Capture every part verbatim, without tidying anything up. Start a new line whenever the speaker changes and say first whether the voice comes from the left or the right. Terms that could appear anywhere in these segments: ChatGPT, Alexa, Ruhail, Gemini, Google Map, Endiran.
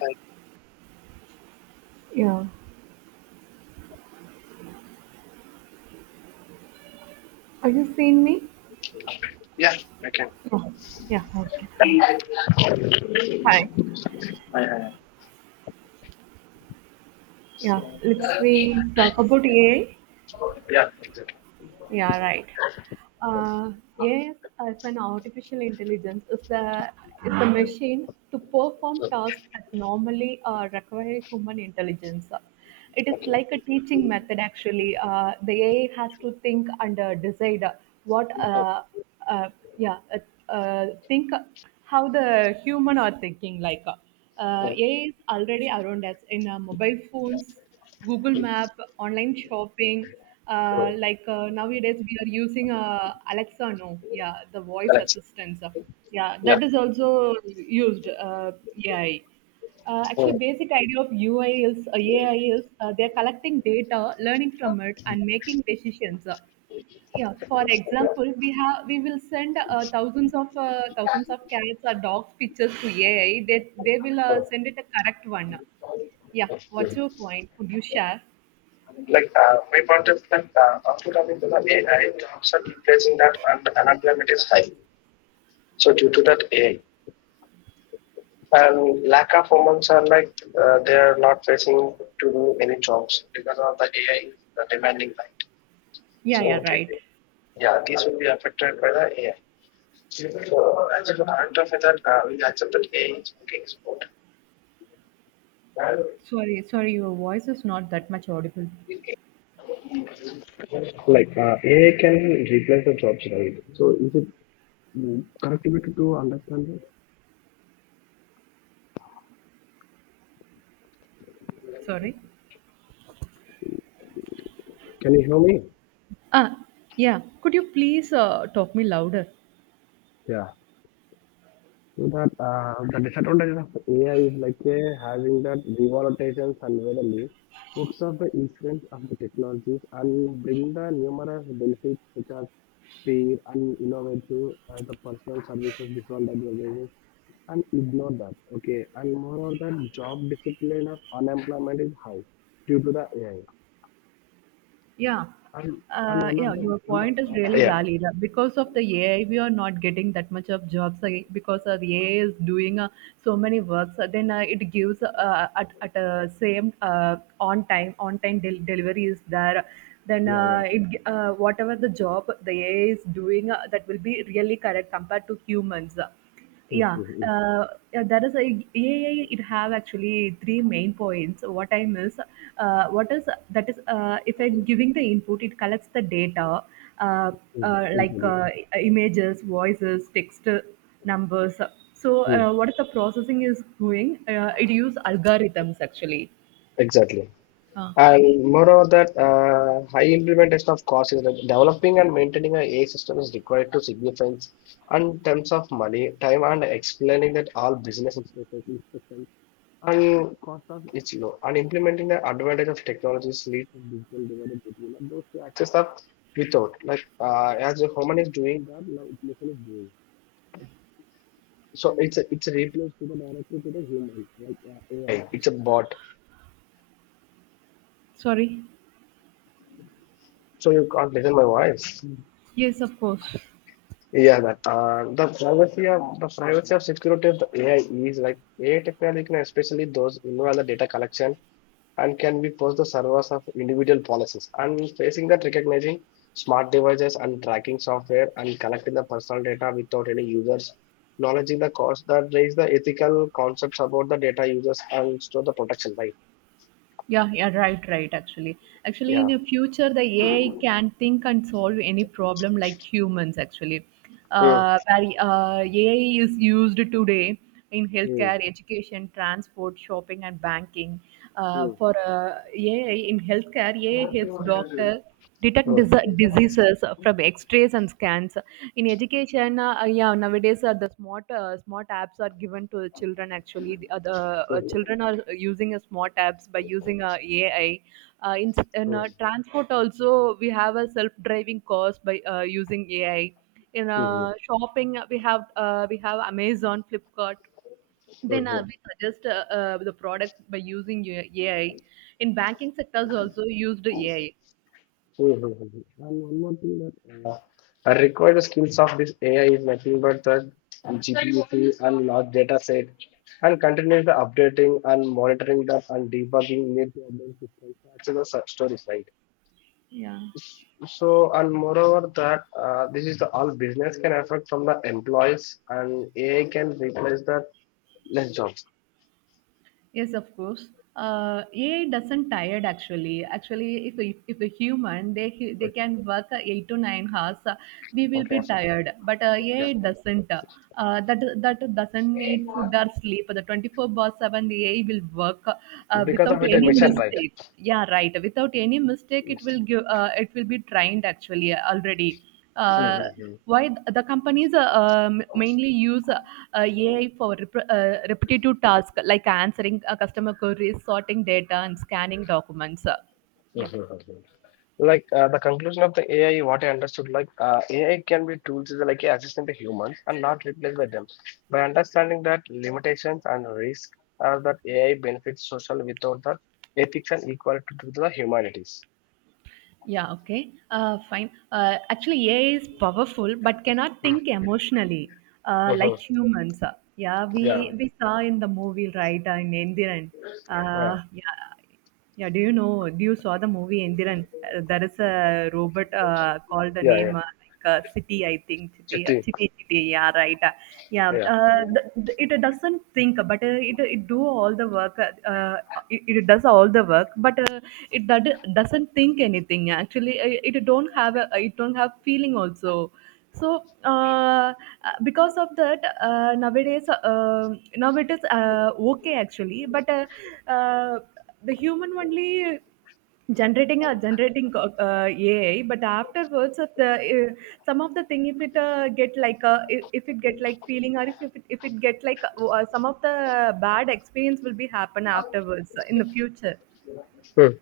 left: Uh,
right: Yeah. Are you seeing me?
left: yeah, I can.
right: Yeah. Yeah. Okay. Fine. Hi.
left: I, I,
right: Yeah. Let's we talk about A I.
left: yeah,
right: Yeah. Right. Uh, yes, as an artificial intelligence is the is the machine to perform tasks that normally uh, require human intelligence. It is like a teaching method actually. Uh, the A I has to think and uh, decide what uh, uh, yeah uh, uh, think how the human are thinking like. Uh, A I is already around us in uh, mobile phones, Google Map, online shopping. Uh, like uh, nowadays, we are using uh, Alexa now. Yeah, the voice
left: correct.
right: assistants. Yeah, that is also used uh, A I. Uh, actually, basic idea of U I is uh, A I is uh, they are collecting data, learning from it, and making decisions. Uh, yeah, for example, we have we will send uh, thousands of uh, thousands of cats or dogs pictures to A I. They they will uh, send it a correct one. Yeah, what's your point? Could you share?
left: Like uh, my point is that uh, output of it is that A I in terms of replacing that and unemployment is high. So due to that A I and lack of humans are like uh, they are not facing to do any jobs because of the A I the demanding right.
right: Yeah, yeah,
left: So
right: right.
left: they- yeah, these will be affected by the A I. So as a result of that, uh, we accept that A I is okay, it's
right: Sorry, sorry, your voice is not that much audible.
left: Like uh, A I can replace the jobs, right? So is it mm, correct way to understand that?
right: Sorry.
left: Can you hear me?
right: Ah, yeah. Could you please uh, talk me louder?
left: Yeah. So that uh, the disadvantages of A I is like uh, having that revalorizations unwittingly hooks up the incidence of the technologies and bring the numerous benefits such as speed and innovative uh, the personal services beyond organizations and ignore that. Okay. And moreover, the job discipline of unemployment is high due to the A I.
right: Yeah.
left: And know, I
right: Uh,
left: know,
right: yeah,
left: not them.
right: your
left: I
right: point is
left: uh,
right: really
left: Yeah,
right: valid. Uh, Because of the A I, we are not getting that much of jobs uh, because uh, the A I is doing uh, so many works. Uh, then uh, it gives uh, at at uh, same uh, on time on time del- delivery is there. Then
left: yeah, yeah.
right: uh, it g- uh, whatever the job the A I is doing uh, that will be really correct compared to humans.
left: Mm,
right: Yeah,
left: mm,
right: uh, yeah, that is a AI. It have actually three main points. What I miss, uh, what is That is, uh, if I'm giving the input, it collects the data, uh,
left: mm,
right: uh,
left: mm,
right: like
left: mm,
right: uh, images, voices, text, numbers. So
left: mm.
right: uh, what is the processing is doing? Uh, it use algorithms actually.
left: Exactly.
right: Uh,
left: And moreover, that uh, high implementation of cost is like developing and maintaining a AI system is required to significant and terms of money, time, and explaining that all business implications and cost of it's low. And implementing the advantage of technologies leads to digital divide between those who access up without. Like uh, as a human is doing that, now machine doing. So it's a it's a replace to the directly to the human, like uh, A I. It's a bot.
right: Sorry.
left: So you can't listen my voice.
right: Yes, of course.
left: Yeah, that uh, the privacy of the privacy of security of the A I is like A I technology, can especially those involved in the data collection, and can be post the servers of individual policies. And facing that, recognizing smart devices and tracking software and collecting the personal data without any users. Acknowledging the cost that raise the ethical concepts about the data users and store the protection, right?
right: Yeah, yeah, right, right. Actually, actually, in
left: Yeah.
right: the future, the A I can think and solve any problem like humans. Actually,
left: Mm.
right: uh, where uh, A I is used today in healthcare, education, transport, shopping, and banking. Uh,
left: Mm.
right: for uh, A I in healthcare, A I helps doctor detect dis-
left: Mhm.
right: diseases from x-rays and scans. In education, uh, yeah nowadays uh, the smart uh, smart apps are given to children. Actually, the, uh, the uh,
left: Mhm.
right: children are using uh, smart apps by using uh, A I. uh, in, in
left: Mhm.
right: uh, transport also we have a self-driving cars by uh, using A I. In uh,
left: Mhm.
right: shopping, uh, we have uh, we have Amazon, Flipkart. Then uh, we suggest uh, uh, the products by using A I. In banking sectors also used A I.
left: Mhm. And one more thing that uh, are required skills of this A I is nothing but the large data set and continuous the updating and monitoring that and debugging need to update systems. That's the su- story side.
right: Yeah.
left: So and moreover that uh, this is the all business can affect from the employees and A I can replace the less jobs.
right: Yes, of course. Uh, A I doesn't tired actually. Actually, if a, if a human they ca- they can work uh, eight to nine hours, uh, we will
left: Okay.
right: be tired. But uh,
left: Yeah.
right: A I doesn't. Uh, that that doesn't need food or sleep. The twenty four bar seven the A I will work uh,
left: Because
right: without
left: of it a
right: any
left: mission, right?
right: mistake. Yeah, right. Without any mistake, it will give. Uh, it will be trained actually already. uh,
left: Mm-hmm.
right: why th- the companies uh, um, mainly use uh, uh, A I for rep- uh, repetitive tasks like answering uh, customer queries, sorting data, and scanning documents. Uh, yeah.
left: Like uh, the conclusion of the A I, what I understood, like uh, A I can be tools is like a assistant to humans and not replaced by them. By understanding that limitations and risk are that A I benefits social without the ethics and equality to the humanities.
right: Yeah, okay. Uh, fine. Uh, actually, A I is powerful but cannot think emotionally uh,
left: Mm-hmm.
right: like humans. Uh, yeah,
left: Yeah,
right: we, we saw in the movie, right, uh, in Endiran.
left: yeah,
right: Uh, yeah, yeah, do you know? Do you saw the movie Endiran? Uh, there is a robot uh, called the
left: yeah,
right: name.
left: yeah.
right: Uh, like a city, I think. City,
left: Chitti,
right: city, city. Yeah, right. Uh, Yeah,
left: yeah.
right: uh, th- th- it doesn't think, but uh, it it do all the work. Uh, uh, it, it does all the work, but uh, it that doesn't think anything. Actually, uh, it don't have a, it don't have feeling also. So uh, because of that, uh, nowadays uh, now it is uh, okay actually, but uh, uh, the human only. Generating, a generating co- uh, A I, but afterwards, of the uh, some of the thing, if it uh, get like a if if it get like feeling, or if if it, if it get like uh, uh, some of the bad experience will be happen afterwards uh, in the future.
left: Mm.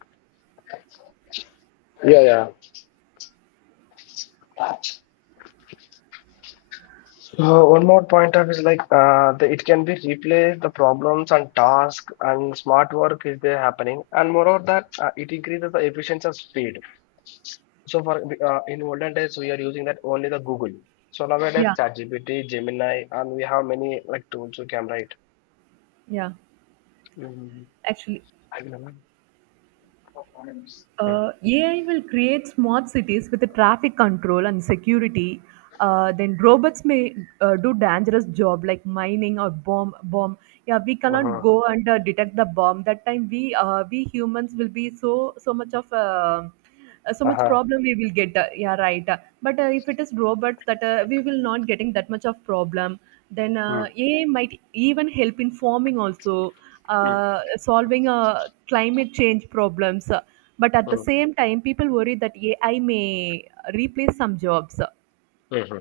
left: Yeah, yeah. So one more point of is like uh, the, it can be replaced the problems and tasks and smart work is there happening and moreover that uh, it increases the efficiency of speed. So for uh, in olden days we are using that only the Google. So nowadays
right: Yeah,
left: ChatGPT, Gemini, and we have many like tools we can write.
right: yeah,
left: Mm-hmm.
right: actually,
left: I remember. Mm.
right: uh, A I will create smart cities with the traffic control and security. Uh, then robots may uh, do dangerous job like mining or bomb bomb. Yeah, we cannot
left: Uh-huh.
right: go and uh, detect the bomb. That time we uh, we humans will be so so much of uh, uh, so much
left: Uh-huh.
right: problem we will get. uh, yeah right uh, but uh, if it is robot, that uh, we will not getting that much of problem. Then
left: Mm.
right: uh, A I might even help in forming also,
left: Mm.
right: uh, solving uh, climate change problems. Uh, but at the
left: Mm.
right: same time people worry that A I may replace some jobs. Uh,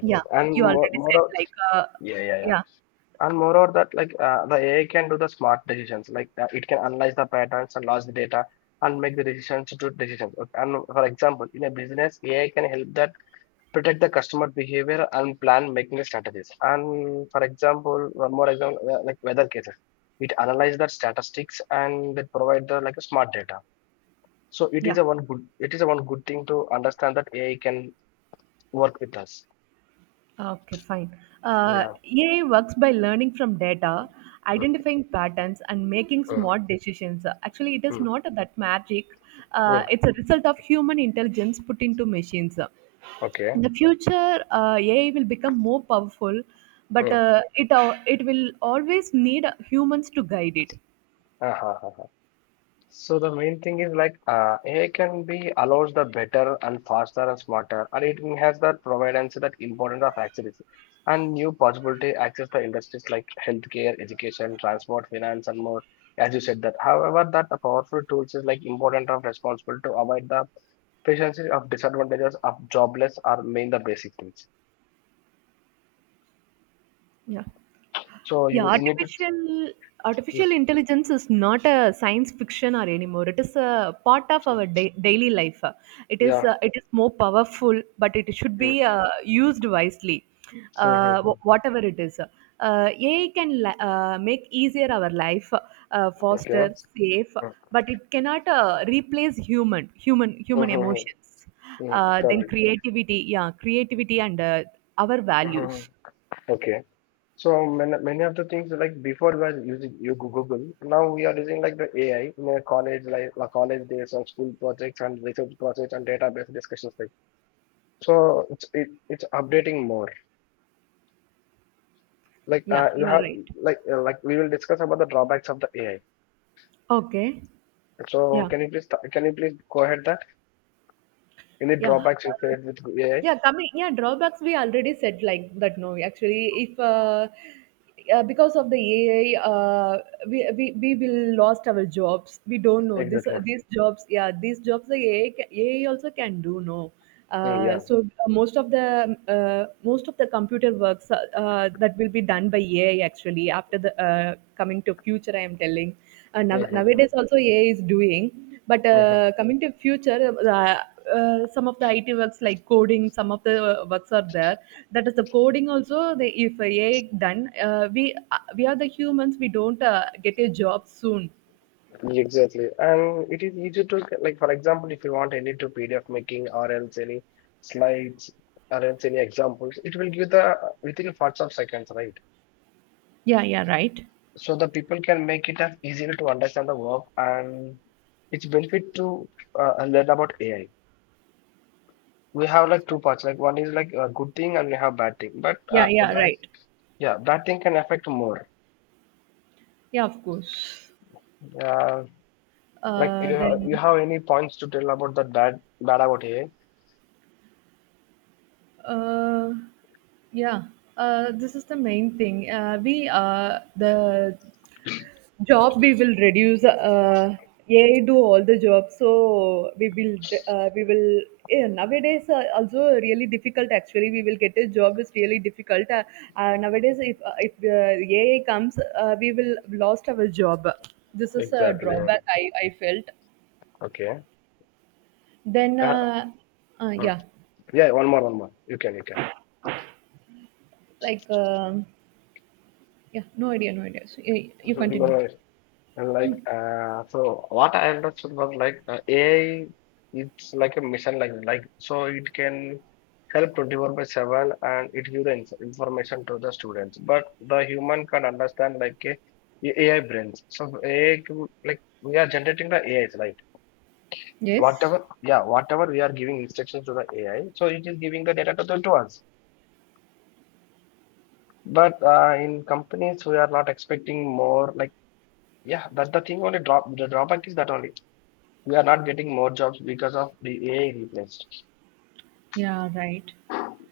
right: Yeah,
left: And
right: you already
left: more, more
right: said,
left: of,
right: like, uh,
left: yeah, yeah, yeah.
right: yeah,
left: And more of that like uh, the A I can do the smart decisions. Like uh, it can analyze the patterns and large data and make the decisions to do decisions. Okay. And for example, in a business, A I can help that protect the customer behavior and plan making strategies. And for example, one more example, uh, like weather cases, it analyze the statistics and they provide the like a smart data. So it is
right: yeah.
left: a one good, it is a one good thing to understand that A I can work with us.
right: Okay, fine. Uh,
left: Yeah.
right: A I works by learning from data,
left: Mm,
right: identifying patterns, and making
left: mm,
right: smart decisions. Actually, it is
left: mm,
right: not that magic. Uh,
left: mm.
right: it's a result of human intelligence put into machines.
left: Okay.
right: In the future, uh, A I will become more powerful, but
left: Mm.
right: uh, it uh, it will always need humans to guide it.
left: Uh-huh. Uh-huh. So the main thing is like uh, A I can be allows the better and faster and smarter, and it has that providence that importance of access and new possibility access the industries like healthcare, education, transport, finance, and more. As you said that, however, that the powerful tools is like important of responsible to avoid the efficiency of disadvantages of jobless are main the basic things.
right: Yeah.
left: So
right: Yeah,
left: you, you need to
right: artificial
left: mm,
right: artificial intelligence is not a science fiction or anymore. It is a part of our
left: mm,
right: da- daily life. It is
left: yeah.
right: uh, it is more powerful, but it should be
left: Mm,
right: uh, used wisely.
left: mm, mm,
right: Uh,
left: mm.
right: wh- whatever it is, uh, A I can li- uh, make easier our life, uh, faster,
left: Okay.
right: safe,
left: Mm,
right: but it cannot uh, replace human human
left: mm,
right: human
left: mm,
right: emotions.
left: mm.
right: Uh, then
left: Correct.
right: creativity, yeah, creativity and uh, our
left: Mm, mm, mm.
right: values.
left: Okay. So many, many of the things like before we were using you Goo- Google, now we are using like the A I in a college like like college days and school projects and research projects and database discussions like. So it's it, it's updating more. Like
right: Yeah,
left: uh, you
right: yeah,
left: have
right: right.
left: like uh, like we will discuss about the drawbacks of the A I.
right: Okay.
left: So
right: Yeah,
left: can you please th- can you please go ahead that any
right: yeah,
left: drawbacks you
right: uh,
left: face with A I?
right: yeah. Coming, yeah, drawbacks we already said like that. No, actually, if uh, uh, because of the A I, uh, we, we we will lost our jobs. We don't know this.
left: Exactly.
right: These jobs, yeah, these jobs the A I ca- A I also can do. No,
left: Mm,
right: uh,
left: yeah.
right: so uh, most of the uh, most of the computer works, uh, uh, that will be done by A I actually after the uh, coming to future. I am telling. Uh, now,
left: Mm-hmm. Mm-hmm,
right: nowadays also A I is doing. But
left: mm-hmm.
right: uh, coming to future, uh, uh, some of the I T works like coding, some of the uh, works are there. That is the coding also. The, if A I done, uh, we uh, we are the humans. We don't uh, get a job soon.
left: Exactly. And it is easy to, like, for example, if you want any to P D F making or else any slides or else any examples, it will give the within parts of seconds, right?
right: Yeah, yeah, right.
left: So the people can make it as easier to understand the work and it's benefit to uh, learn about A I. We have like two parts, like one is like a good thing and we have bad thing. But
right: Yeah,
left: uh, a
right: yeah,
left: bad,
right: right.
left: yeah, bad thing can affect more.
right: Yeah, of course.
left: Uh, like
right: Uh,
left: you, you
right: then
left: have any points to tell about the bad, bad about A I?
right: Uh, yeah, uh, this is the main thing. Uh, we uh, The job we will reduce. Uh, A I do all the job, so we will uh, we will. Yeah, nowadays uh, also really difficult. Actually, we will get a job is really difficult. Uh, uh, nowadays, if uh, if uh, A I comes, uh, we will lost our job. This is a
left: Exactly.
right: drawback I I felt.
left: Okay.
right: Then uh, uh,
left: Uh,
right: yeah,
left: Yeah, one more, one more. You can, you can.
right: like. Um Yeah, no idea, no idea. So, you, you
left: No
right: continue.
left: worries. And like,
right: Hmm.
left: uh, so what I understood was like uh, A I, it's like a mission, like like so it can help twenty-four by seven and it give the inf information to the students. But the human can understand like a a AI brains. So A I, can- like we are generating the A Is, right?
right: Yes.
left: Whatever, yeah, whatever we are giving instructions to the A I, so it is giving the data to, the, to us. But uh, in companies, we are not expecting more like yeah, that's the thing only drop the drawback is that only. We are not getting more jobs because of the A I replaced.
right: Yeah, right.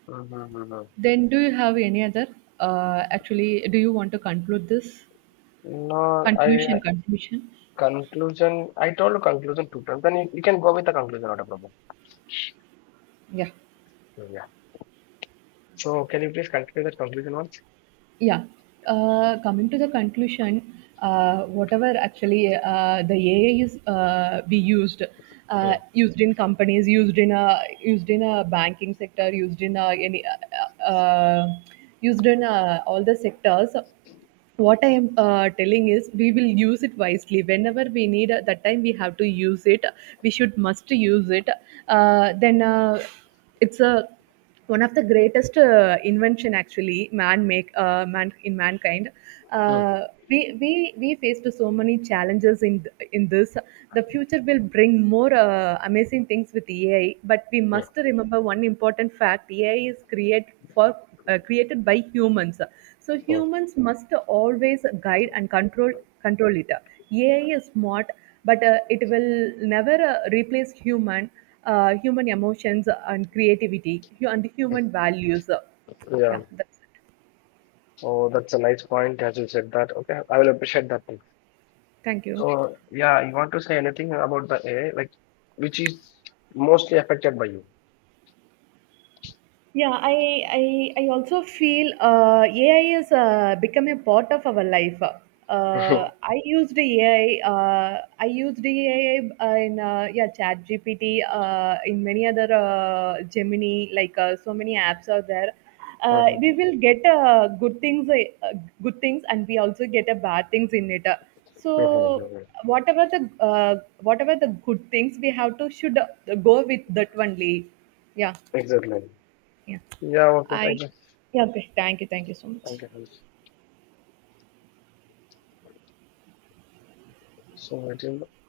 left: Mm-hmm.
right: Then do you have any other? Uh, actually, do you want to conclude this?
left: No,
right: Conclusion,
left: I
right: conclusion.
left: conclusion I told you conclusion two times. Then you, you can go with the conclusion, not a problem.
right: Yeah.
left: Yeah. So can you please continue that conclusion once?
right: Yeah. Uh, coming to the conclusion, uh, whatever actually uh, the A I is uh, be used, uh, used in companies, used in a used in a banking sector, used in a, any uh, uh, used in uh, all the sectors. What I am uh, telling is we will use it wisely whenever we need. Uh, that time we have to use it. We should must use it. Uh, then uh, it's a one of the greatest uh, invention actually man make uh, man in mankind. uh, we we we faced so many challenges in th- in this. The future will bring more uh, amazing things with A I. But we must remember one important fact, A I is created for uh, created by humans. So humans must always guide and control control it. A I is smart, but uh, it will never uh, replace human uh, human emotions, and creativity, hu- and human values.
left: Yeah.
right: Yeah, that's it,
left: Oh, that's a nice point as you said that. Okay, I will appreciate that thing.
right: thank you.
left: So yeah, you want to say anything about the A I, like which is mostly affected by you.
right: Yeah, I I, I also feel uh, A I has uh, become a part of our life. Uh, I used A I. Uh, I used A I uh, in uh, yeah ChatGPT. Uh, in many other uh, Gemini, like uh, so many apps are there. Uh, we
left: Mhm,
right: will get uh, good things, uh, good things, and we also get uh, bad things in it. So
left: mhm, mhm, mhm.
right: whatever the uh, whatever the good things we have to should uh, go with that only. Yeah.
left: Exactly.
right: Yeah.
left: Yeah, okay,
right: I
left: thank you.
right: yeah, okay. Thank you. Thank you so much.
left: Thank you. So I do